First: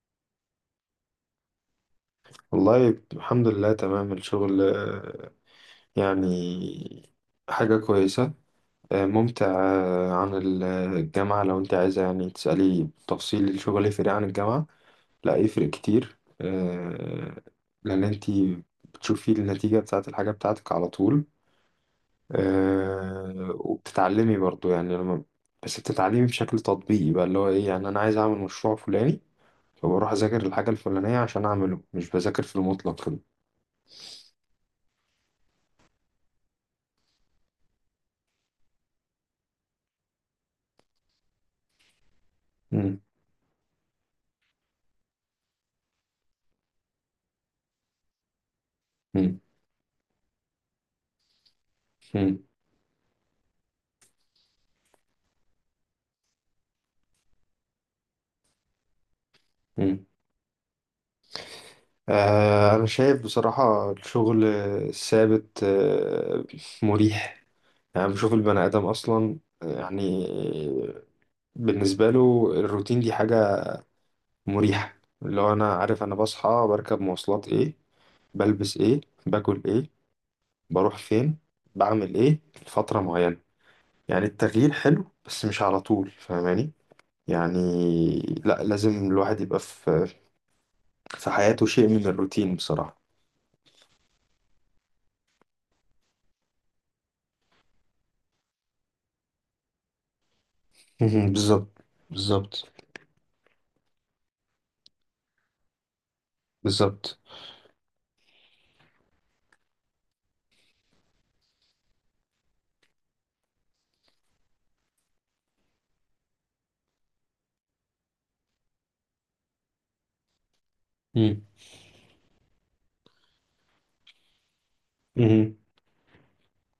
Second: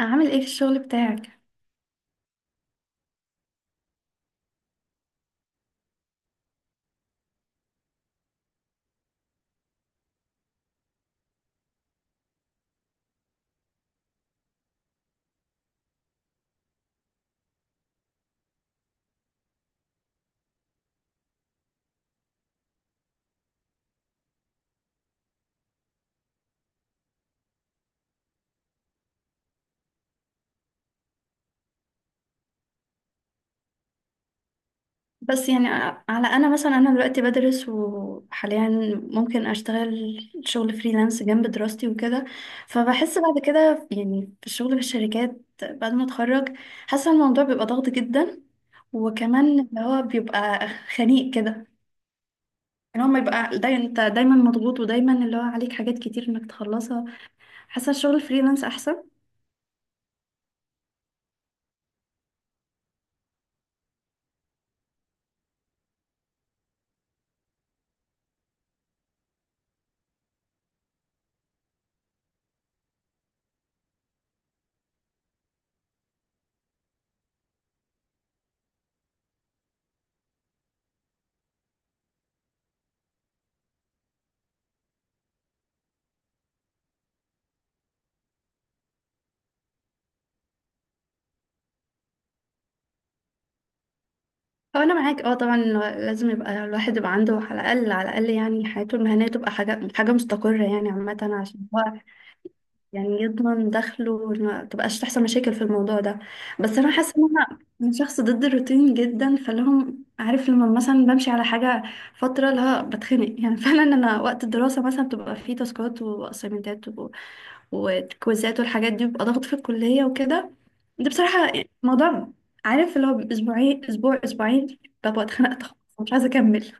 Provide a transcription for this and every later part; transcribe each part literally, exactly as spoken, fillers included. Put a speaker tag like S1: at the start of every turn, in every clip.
S1: عامل ايه في الشغل بتاعك؟
S2: والله الحمد لله تمام الشغل، آه، يعني حاجة كويسة، آه، ممتع، آه، عن ال- الجامعة. لو انت عايزة يعني تسألي تفصيل الشغل يفرق عن الجامعة، لا يفرق كتير، آه، لأن انت بتشوفي النتيجة بتاعة الحاجة بتاعتك على طول، آه، وبتتعلمي برضو. يعني لما بس بتتعلمي بشكل تطبيقي بقى، اللي هو ايه، يعني انا عايز اعمل مشروع فلاني، فبروح اذاكر الحاجة الفلانية عشان اعمله، مش بذاكر في المطلق كده.
S1: بس يعني ع- على انا مثلا انا دلوقتي بدرس وحاليا ممكن اشتغل شغل فريلانس جنب دراستي وكده.
S2: مم.
S1: فبحس بعد كده يعني في الشغل في الشركات بعد ما اتخرج حاسه الموضوع بيبقى ضغط جدا،
S2: مم.
S1: وكمان اللي هو بيبقى خنيق كده.
S2: مم.
S1: يعني هو ما يبقى دايما انت دايما مضغوط ودايما اللي هو عليك حاجات كتير انك تخلصها. حاسه الشغل الفريلانس احسن.
S2: مم. آه، أنا شايف بصراحة الشغل الثابت، آه، مريح. يعني بشوف البني آدم أصلا، آه، يعني بالنسبة له الروتين دي حاجة مريحة. اللي هو أنا عارف أنا بصحى بركب مواصلات إيه، بلبس إيه، باكل إيه، بروح فين، بعمل إيه، لفترة معينة. يعني التغيير حلو بس مش على طول، فاهماني؟ يعني لا، لازم الواحد يبقى في في حياته شيء من الروتين بصراحة.
S1: هو انا معاك اه طبعا، لو- لازم يبقى الواحد يبقى عنده على الاقل على الاقل يعني حياته المهنيه تبقى حاجه حاجه مستقره، يعني عامه عشان
S2: بالظبط،
S1: هو
S2: بالظبط،
S1: يعني يضمن دخله وما تبقاش تحصل مشاكل في الموضوع ده. بس انا حاسه
S2: بالظبط.
S1: ان انا من شخص ضد الروتين جدا، فلهم عارف لما مثلا بمشي على حاجه فتره لا بتخنق يعني فعلا انا وقت الدراسه مثلا بتبقى فيه تاسكات واسايمنتات والكويزات والحاجات دي بيبقى ضغط في الكلية وكده. ده
S2: مم.
S1: بصراحة موضوع عارف اللي هو أسبوعين أسبوع أسبوعين ببقى
S2: مم.
S1: اتخنقت خلاص، مش عايزة أكمل.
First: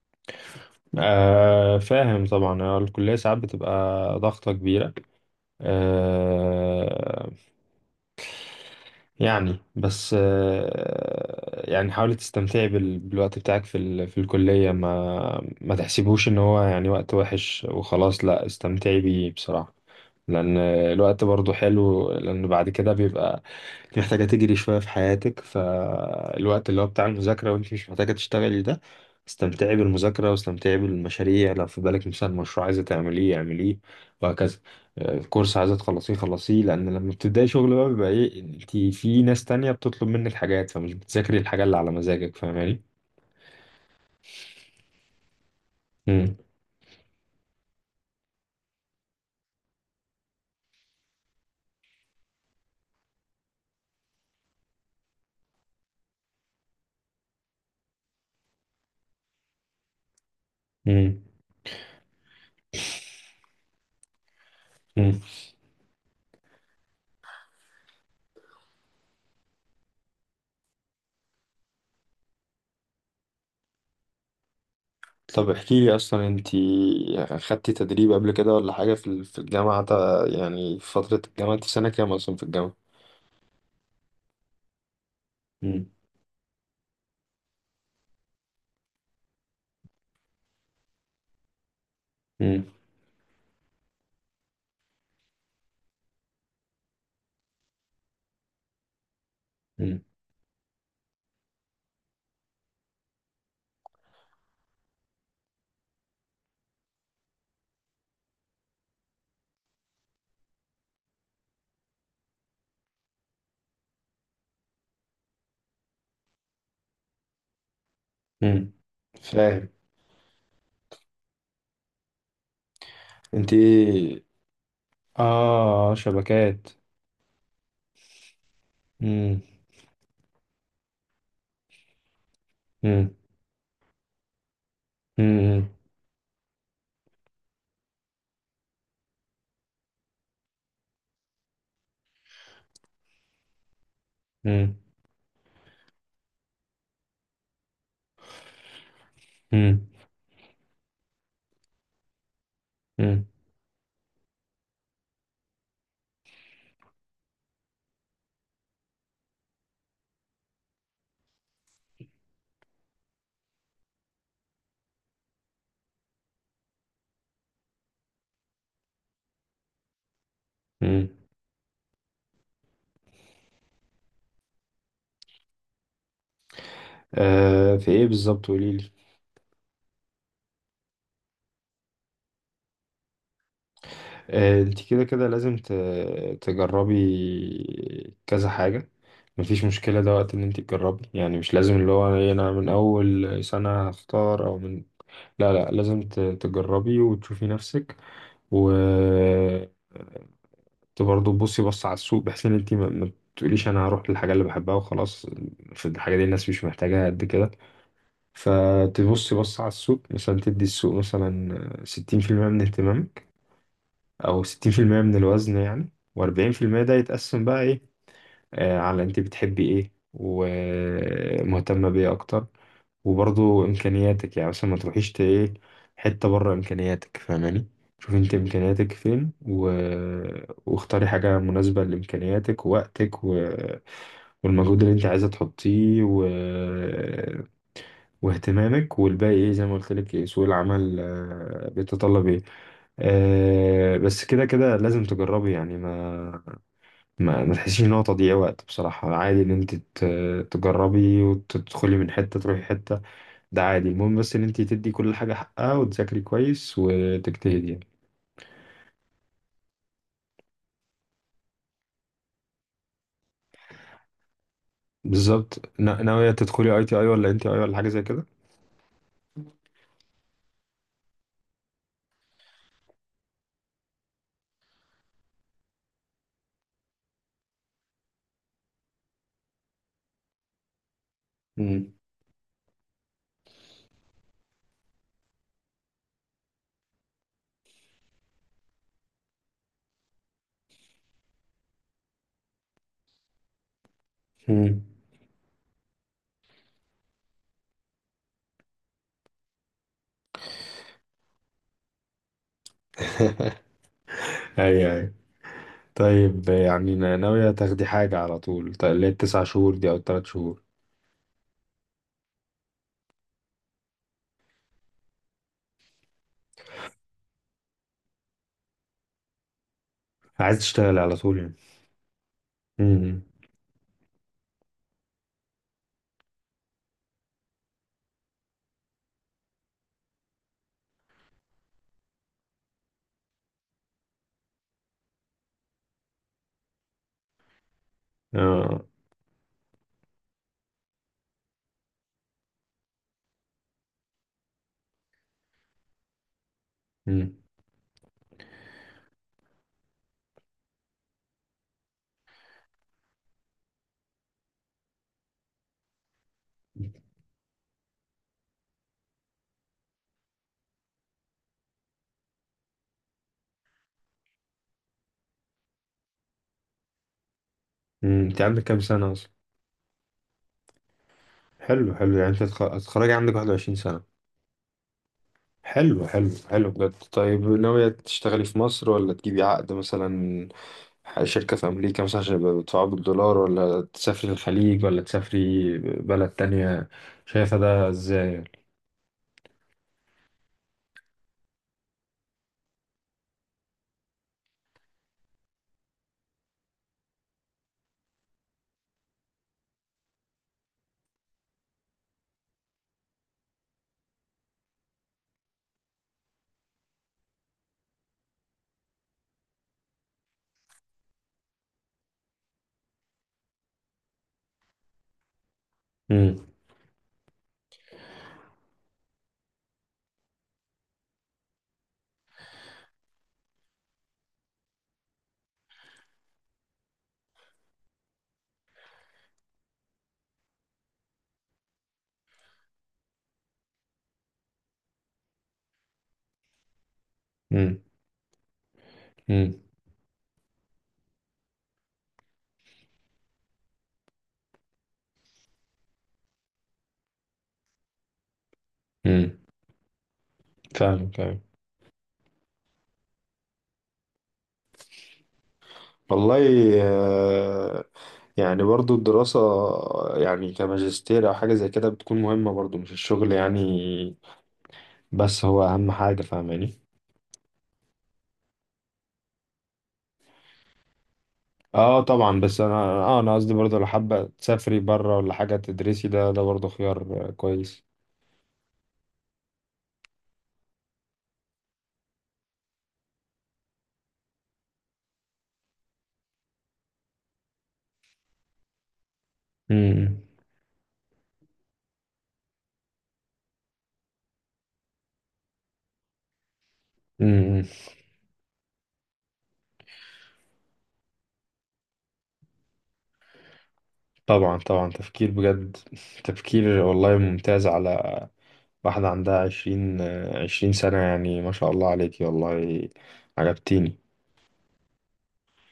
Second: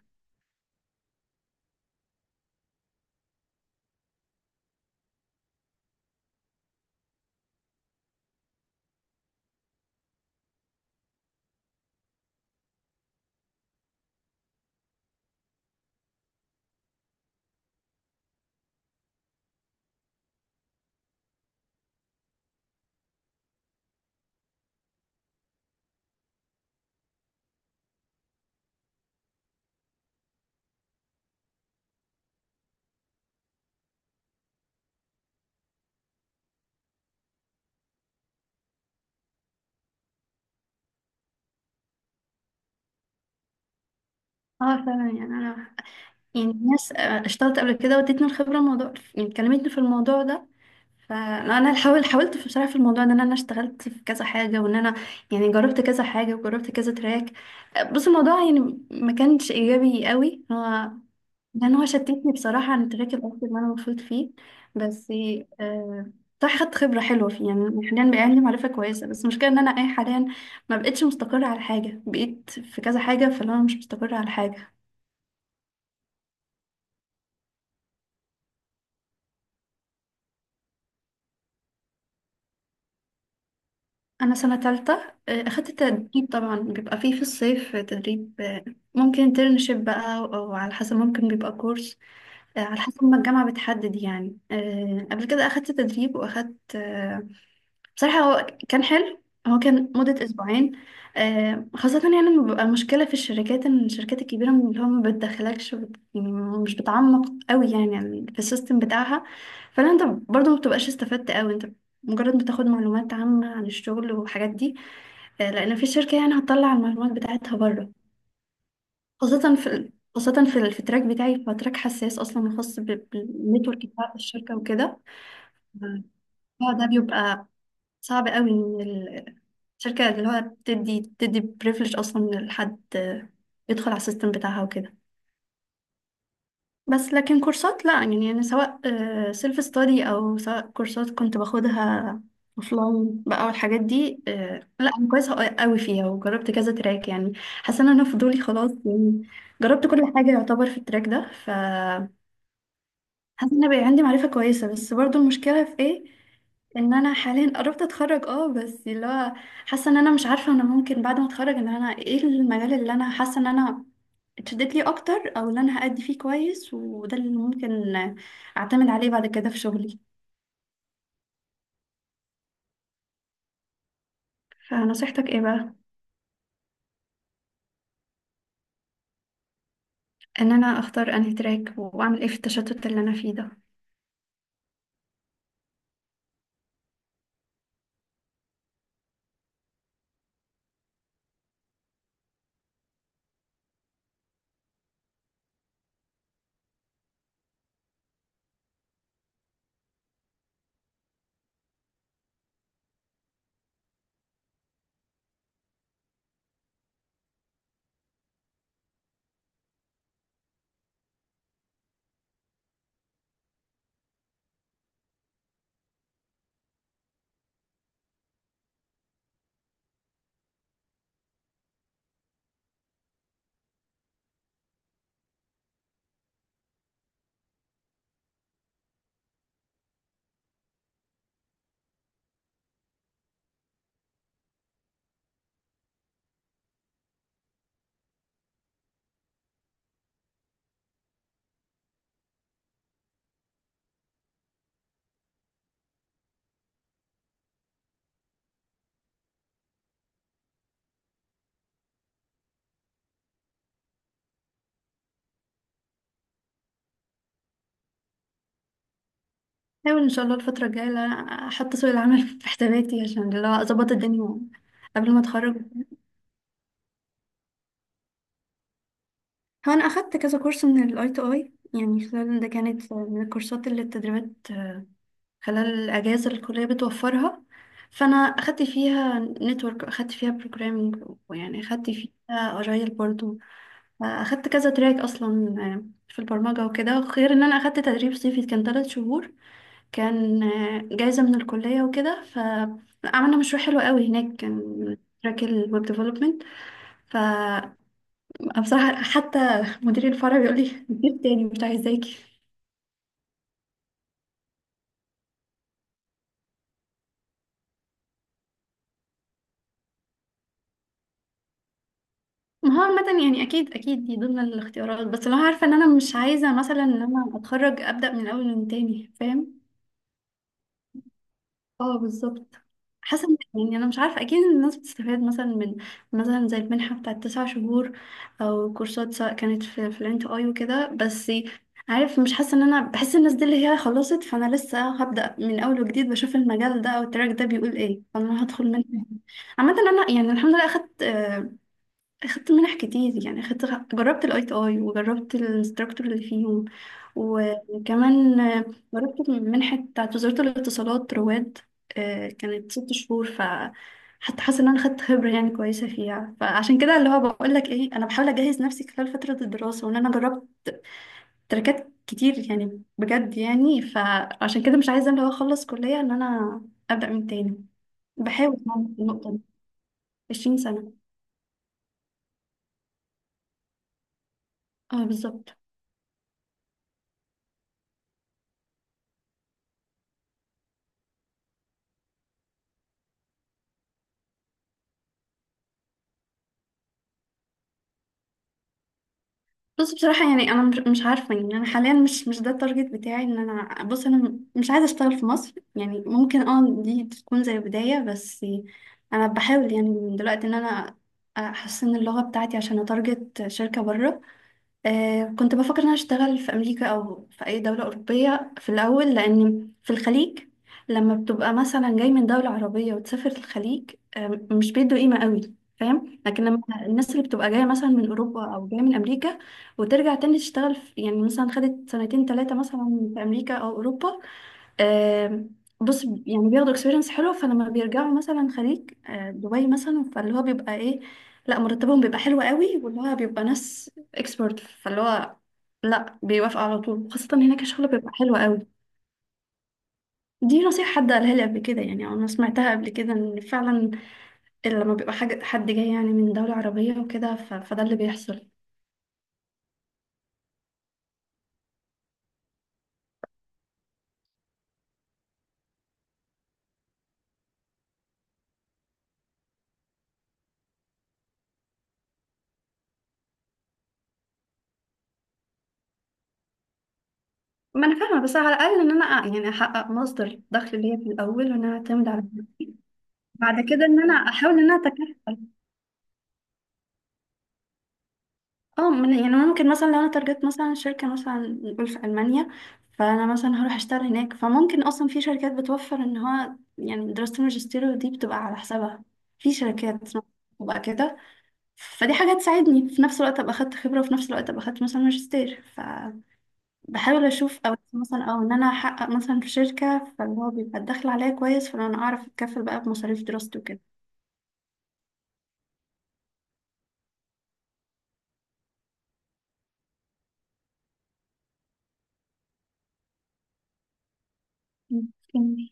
S2: آه، فاهم طبعا. آه، الكلية ساعات بتبقى ضغطة كبيرة. آه يعني بس، آه، يعني حاولي تستمتعي بال- بالوقت بتاعك في ال... في الكلية. ما ما تحسبوش ان هو يعني وقت وحش وخلاص، لا استمتعي بيه بصراحة. لان الوقت برضو حلو، لان بعد كده بيبقى انت محتاجة تجري شوية في حياتك، فالوقت اللي هو بتاع المذاكرة وانت مش محتاجة تشتغلي ده، استمتعي بالمذاكرة واستمتعي بالمشاريع. لو في بالك مثلا مشروع عايزة تعمليه اعمليه، وهكذا. الكورس عايزة تخلصيه خلصيه، لأن لما بتبدأي شغل بقى بيبقى إيه، أنت في ناس تانية بتطلب منك حاجات، فمش بتذاكري الحاجة اللي على مزاجك، فاهماني؟
S1: اه فعلا يعني انا
S2: مم.
S1: يعني ناس آه، اشتغلت قبل كده وادتني الخبره، الموضوع يعني كلمتني في الموضوع ده. فانا حاول حاولت في بصراحه في الموضوع ده ان انا اشتغلت في كذا حاجه، وان انا يعني جربت كذا حاجه وجربت كذا تراك. آه، بص الموضوع يعني ما كانش ايجابي قوي هو،
S2: مم.
S1: لان هو شتتني بصراحه عن التراك الاصلي اللي انا المفروض فيه. بس
S2: مم.
S1: آه صح خدت خبره حلوه فيه. يعني أنا حاليا بقى عندي معرفه كويسه، بس المشكله ان انا اي حاليا ما بقتش مستقره على حاجه، بقيت في كذا حاجه فانا مش مستقره على حاجه.
S2: طب احكي لي أصلا، أنت خدتي تدريب قبل كده ولا حاجة في ال- في الجامعة تا- يعني في فترة الجامعة، أنت في سنة كام أصلا في الجامعة؟
S1: انا سنه تالتة. آه، اخدت
S2: مم.
S1: تدريب طبعا، بيبقى فيه في الصيف تدريب. آه، ممكن انترنشيب بقى او على حسب، ممكن بيبقى كورس. آه،
S2: مم.
S1: على حسب ما الجامعه بتحدد يعني. آه، قبل كده اخدت تدريب واخدت. آه، بصراحة هو كان حلو، هو كان
S2: مم.
S1: مدة أسبوعين. آه، خاصة يعني لما بيبقى المشكلة في الشركات إن الشركات الكبيرة من اللي هو ما بتدخلكش وبت- يعني مش بتعمق قوي يعني في السيستم بتاعها. فلا أنت برضه ما بتبقاش استفدت قوي أنت، مجرد بتاخد معلومات عامة عن الشغل والحاجات دي. آه، لأن في شركة يعني هتطلع المعلومات بتاعتها بره.
S2: مم.
S1: خاصة في
S2: فاهم،
S1: ال- خاصة في ال- في التراك بتاعي هو تراك حساس أصلا، خاص
S2: أنت
S1: بالنتورك بتاع
S2: إيه؟
S1: الشركة وكده.
S2: آه،
S1: آه،
S2: شبكات.
S1: فده بيبقى صعب قوي ان ال-
S2: مم.
S1: الشركة اللي هو بتدي بتدي بريفليج اصلا لحد
S2: مم.
S1: يدخل على السيستم بتاعها وكده.
S2: مم.
S1: بس لكن كورسات لا، يعني انا سواء سيلف ستادي او سواء كورسات كنت باخدها اوفلاين بقى والحاجات دي، آه،
S2: مم.
S1: لا انا كويسة قوي فيها وجربت كذا تراك يعني. حاسة ان انا فضولي خلاص يعني،
S2: مم.
S1: جربت كل حاجة يعتبر في التراك ده. ف
S2: مم.
S1: حاسه ان أنا بقى عندي معرفه كويسه، بس برضو المشكله في ايه، ان انا حاليا قربت اتخرج اه بس اللي هو حاسه ان انا مش عارفه، انا ممكن بعد ما اتخرج ان انا ايه المجال اللي انا حاسه ان انا اتشدت ليه اكتر، او اللي انا هأدي فيه كويس وده اللي ممكن اعتمد عليه بعد كده في شغلي.
S2: مم.
S1: فنصيحتك ايه بقى؟
S2: آه في ايه بالظبط قوليلي؟
S1: ان انا اختار انهي تراك واعمل ايه في التشتت اللي انا فيه ده.
S2: آه انت كده كده لازم ت- تجربي كذا حاجة. مفيش مشكلة، ده وقت ان انت تجربي، يعني مش لازم اللي هو إيه انا من اول سنة هختار او من، لا لا، لازم ت- تجربي وتشوفي نفسك، و ت- برضه تبصي بص على السوق، بحيث ان انت ما ما تقوليش انا هروح للحاجة اللي بحبها وخلاص، في الحاجة دي الناس مش محتاجاها قد كده. فتبصي بص على السوق، مثلا تدي السوق مثلا ستين في المية من اهتمامك، او ستين في المية من الوزن يعني، و40% ده يتقسم بقى ايه، آه على انت بتحبي ايه ومهتمة بيه اكتر، وبرضو امكانياتك. يعني مثلا ما تروحيش ت- ايه، حتة بره امكانياتك، فاهماني؟ شوفي انت امكانياتك فين و... واختاري حاجة مناسبة لامكانياتك ووقتك و... والمجهود اللي انت عايزة تحطيه و... واهتمامك، والباقي ايه زي ما قلت لك، ايه سوق العمل، آه، بيتطلب ايه. آه، بس كده كده لازم تجربي، يعني ما ما, ما تحسيش ان هو تضييع وقت بصراحة. عادي ان انت ت- تجربي وتدخلي من حتة تروحي حتة، ده عادي. المهم بس ان انت تدي كل حاجة حقها وتذاكري كويس وتجتهدي يعني.
S1: احاول ان شاء الله الفتره الجايه إن أنا احط سوق العمل في حساباتي عشان اللي هو اظبط الدنيا قبل ما اتخرج.
S2: بالظبط. نا- ناوية تدخلي اي تي اي ولا ان تي اي ولا حاجة زي كده؟
S1: هو انا اخدت كذا كورس من الاي تو اي يعني. خلال ده كانت من الكورسات اللي التدريبات خلال الاجازه اللي الكليه بتوفرها. فانا اخدت فيها نتورك، اخدت فيها بروجرامينج، ويعني اخدت
S2: امم.
S1: فيها اجايل برضو. اخدت كذا تراك اصلا آه، في البرمجه وكده، غير ان انا اخدت تدريب صيفي كان ثلاث شهور، كان آه، جايزه من الكليه وكده، فعملنا مشروع حلو قوي هناك،
S2: امم.
S1: كان تراك الويب ديفلوبمنت. انا بصراحه حتى مدير الفرع بيقول لي مدير تاني مش عايزاكي.
S2: ايوه، ايوه. طيب يعني نا- ناوية تاخدي حاجة على طول، ط- اللي هي التسع شهور دي او التلات شهور؟
S1: ما هو عامة يعني أكيد أكيد دي ضمن الاختيارات، بس لو عارفة إن أنا مش عايزة مثلا إن أنا أتخرج أبدأ من أول من تاني، فاهم؟
S2: عايز تشتغلي على طول يعني؟
S1: اه بالظبط.
S2: امم.
S1: حاسه إن- يعني انا مش عارفه اكيد إن الناس بتستفاد مثلا من، مثلا زي المنحه بتاعت تسع شهور، او كورسات سواء كانت في في الانت اي وكده. بس عارف مش حاسه ان انا، بحس الناس دي اللي هي خلصت فانا لسه هبدا من اول وجديد، بشوف المجال ده او التراك ده بيقول ايه فانا هدخل
S2: اه.
S1: منه. عامه انا يعني الحمد لله اخدت اخدت منح كتير يعني. اخدت جربت الاي تي اي وجربت الانستراكتور اللي فيهم،
S2: امم.
S1: وكمان جربت المنحة بتاعت وزارة الاتصالات رواد. آه، كانت ست شهور. ف حتى حاسة ان انا خدت خبرة يعني كويسة فيها، فعشان كده اللي هو بقول لك ايه، انا بحاول اجهز نفسي خلال فترة الدراسة وان انا جربت تركات كتير يعني بجد يعني. فعشان كده مش عايزة اللي هو اخلص كلية ان انا ابدأ من تاني.
S2: انت
S1: بحاول
S2: عندك كام
S1: يعني في
S2: سنة اصلا؟
S1: النقطة دي. عشرين سنة.
S2: حلو، حلو، يعني انت هتخ- هتتخرجي عندك واحد وعشرين سنة.
S1: اه بالظبط.
S2: حلو، حلو، حلو، بجد. طيب ناوية تشتغلي في مصر ولا تجيبي عقد مثلا شركة في أمريكا مثلا عشان يبقى بيدفعوا بالدولار، ولا تسافري الخليج، ولا تسافري بلد تانية؟ شايفة ده ازاي؟
S1: بص بصراحة يعني أنا مش مش عارفة، يعني أنا حاليا مش مش ده التارجت بتاعي، إن أنا بص أنا م- مش عايزة أشتغل في مصر، يعني ممكن أه دي تكون زي بداية بس. أنا بحاول يعني من دلوقتي إن أنا أحسن اللغة بتاعتي عشان أتارجت شركة بره. آه كنت بفكر ان انا اشتغل في امريكا او في اي دوله اوروبيه في الاول، لان في الخليج لما بتبقى مثلا جاي من دوله عربيه وتسافر الخليج، آه مش بيدوا قيمه قوي، فاهم؟ لكن
S2: امم.
S1: لما الناس اللي بتبقى جايه مثلا من اوروبا او جايه من امريكا وترجع تاني تشتغل في، يعني مثلا خدت سنتين ثلاثه مثلا في امريكا او اوروبا، آم، بص يعني بياخدوا اكسبيرينس حلو، فلما بيرجعوا مثلا خليج آه، دبي مثلا، فاللي هو بيبقى ايه، لا مرتبهم بيبقى حلو قوي، واللي هو بيبقى ناس اكسبرت فاللي هو لا بيوافق على طول، خاصة هناك
S2: امم.
S1: الشغل بيبقى حلو قوي.
S2: امم.
S1: دي نصيحة حد قالها لي قبل كده يعني، أو أنا سمعتها قبل كده، إن فعلا لما بيبقى حاجة حد جاي يعني من دولة عربية وكده، ف- فده اللي بيحصل.
S2: امم. فاهم، فاهم. والله، آه، يعني برضو الدراسة يعني كماجستير أو حاجة زي كده بتكون مهمة برضو، مش الشغل يعني، بس هو أهم حاجة، فاهماني؟
S1: ما أنا فاهمة، بس على الأقل إن أنا يعني أحقق مصدر دخل ليا في الأول، وإن أنا
S2: اه
S1: أعتمد على،
S2: طبعا، بس انا، اه انا قصدي
S1: بعد
S2: برضه
S1: كده
S2: لو
S1: إن أنا
S2: حابه
S1: أحاول إن أنا
S2: تسافري بره
S1: أتكفل.
S2: ولا حاجه تدرسي، ده ده برضه خيار، آه، كويس.
S1: اه من- يعني ممكن مثلا لو انا تارجت مثلا شركة، مثلا نقول في ألمانيا، فانا مثلا هروح اشتغل هناك، فممكن اصلا في شركات بتوفر ان هو يعني دراسة الماجستير دي بتبقى على حسابها، في شركات
S2: امم.
S1: بتبقى كده. فدي حاجة تساعدني، في نفس الوقت ابقى اخدت خبرة وفي نفس الوقت ابقى اخدت مثلا ماجستير، فبحاول اشوف.
S2: امم.
S1: او مثلا او ان انا احقق مثلا في شركة فاللي هو بيبقى الدخل عليا كويس، فانا اعرف اتكفل بقى بمصاريف دراستي وكده.
S2: طبعا، طبعا، تفكير بجد، تفكير والله ممتاز، على واحده عندها عشرين عشرين سنه يعني، ما شاء الله عليكي، والله عجبتيني.
S1: ممكن.